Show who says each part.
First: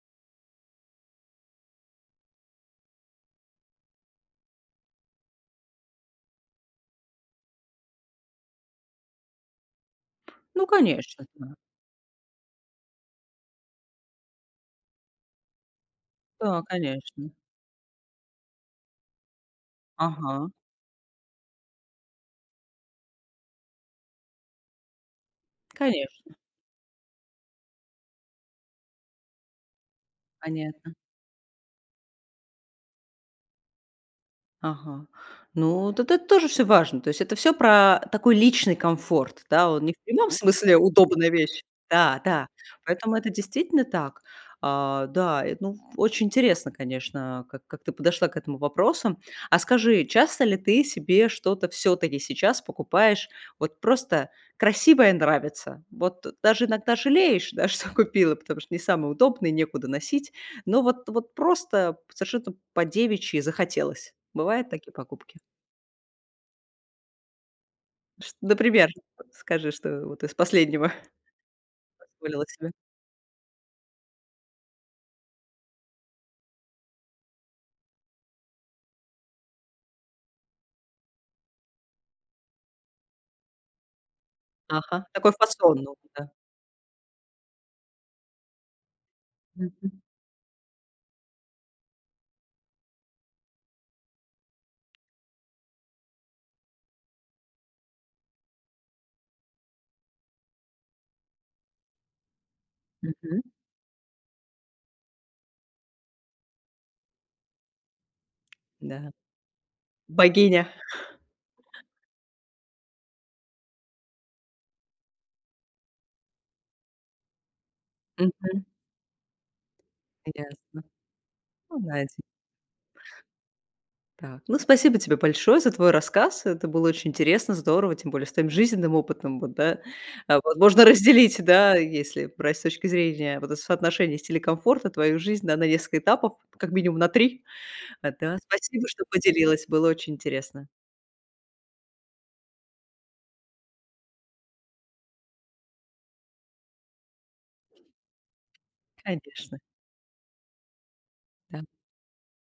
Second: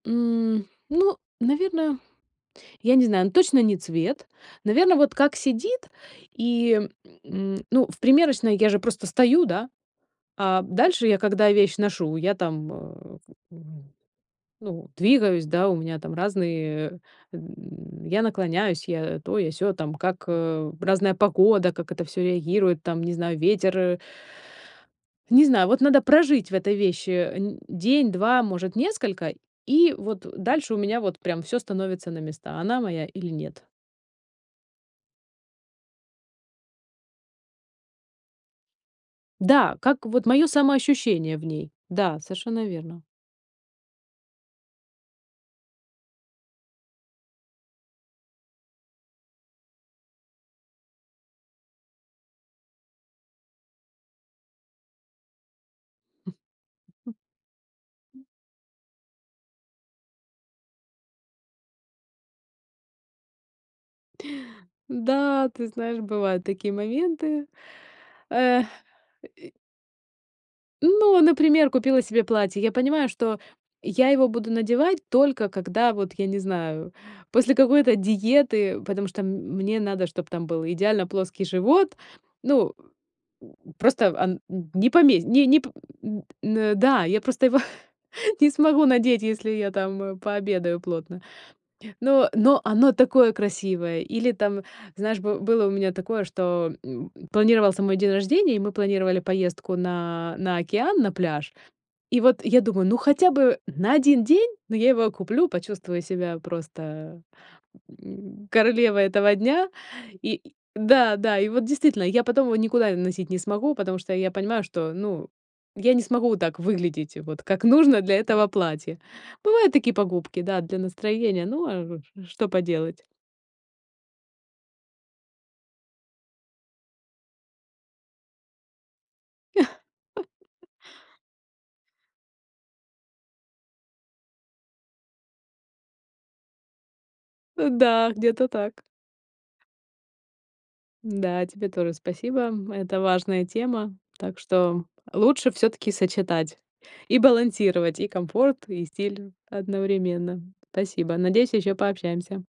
Speaker 1: М, ну, наверное я не знаю, но точно не цвет. Наверно, вот как сидит, и, м, ну, в примерочной я же просто стою, да, а
Speaker 2: Ну,
Speaker 1: дальше я,
Speaker 2: конечно,
Speaker 1: когда
Speaker 2: да.
Speaker 1: вещь ношу, я там, э, м, ну, двигаюсь, да, у меня там
Speaker 2: Да,
Speaker 1: разные,
Speaker 2: конечно.
Speaker 1: эм, я наклоняюсь, я то, я сё, там как,
Speaker 2: Ага.
Speaker 1: э, разная погода, как это всё реагирует, там, не знаю, ветер, э Не знаю, вот надо
Speaker 2: Конечно.
Speaker 1: прожить в этой вещи н день 2, может, несколько, и вот дальше у
Speaker 2: Понятно.
Speaker 1: меня, вот прям всё становится на места, она моя или нет.
Speaker 2: Ага. Ну, вот это тоже всё важно. То есть это всё про такой личный комфорт. Да,
Speaker 1: Да,
Speaker 2: он не в
Speaker 1: как вот
Speaker 2: прямом
Speaker 1: моё
Speaker 2: смысле удобная
Speaker 1: самоощущение в
Speaker 2: вещь.
Speaker 1: ней. Да,
Speaker 2: Да-да,
Speaker 1: совершенно верно.
Speaker 2: поэтому это действительно так. А, да, эт ну, в очень интересно, конечно, как как ты подошла к этому вопросам. А скажи, часто ли ты себе что-то всё-таки сейчас покупаешь, вот просто красивое, нравится? Вот
Speaker 1: Мгм.
Speaker 2: даже иногда жалеешь, да, что купила, потому что не самое удобное и некуда носить. Но вот вот просто совершенно по-девичьи захотелось. Бывают такие покупки?
Speaker 1: Да, ты знаешь, бывают такие моменты,
Speaker 2: Шт вот
Speaker 1: эх, э
Speaker 2: например,
Speaker 1: и
Speaker 2: скажи, что вот из последнего
Speaker 1: Ну, например, купила себе
Speaker 2: позволила
Speaker 1: платье.
Speaker 2: себе?
Speaker 1: Я понимаю, что я его буду надевать только когда, вот я не знаю, после какой-то диеты, потому что м мне надо, чтоб там был идеально плоский живот. Ну, м просто ан не
Speaker 2: Ага,
Speaker 1: помесь
Speaker 2: такой
Speaker 1: не не п
Speaker 2: фасон новый,
Speaker 1: м.
Speaker 2: да.
Speaker 1: Н-да, я просто его не смогу надеть, если я
Speaker 2: Мгм.
Speaker 1: там, э, пообедаю плотно. Но но оно такое красивое! Или там, знаешь, бы было у меня такое, что, м, планировался мой день рождения, и мы планировали поездку на на океан, на пляж. И вот я думаю: "Ну хотя
Speaker 2: Мгм.
Speaker 1: бы на 1 день, но я его куплю, почувствую себя просто, м, королевой
Speaker 2: Да,
Speaker 1: этого дня". И
Speaker 2: богиня.
Speaker 1: да, да, и вот действительно, я потом его никуда носить не смогу, потому что я понимаю, что, ну, я не смогу так выглядеть, вот как нужно для этого
Speaker 2: Мгм.
Speaker 1: платья. Бывают такие покупки, да, для
Speaker 2: Ясно,
Speaker 1: настроения, ну,
Speaker 2: ну да,
Speaker 1: а
Speaker 2: эти.
Speaker 1: ш что поделать?
Speaker 2: Да, ну спасибо тебе большое за твой рассказ. Это было очень интересно, здорово, тем более с твоим жизненным опытом, вот, да. А возможно разделить, да, если брать с точки зрения, вот, соотношения стиля и комфорта, твою жизнь, да, на несколько этапов, как минимум на 3, э,
Speaker 1: Да,
Speaker 2: да.
Speaker 1: где-то так.
Speaker 2: Спасибо, что поделилась, было очень интересно.
Speaker 1: Да, тебе тоже спасибо, м. Это важная тема. Так что лучше всё-таки сочетать и балансировать и комфорт, и стиль
Speaker 2: Конечно.
Speaker 1: одновременно. Спасибо. Надеюсь,
Speaker 2: Да.
Speaker 1: ещё пообщаемся.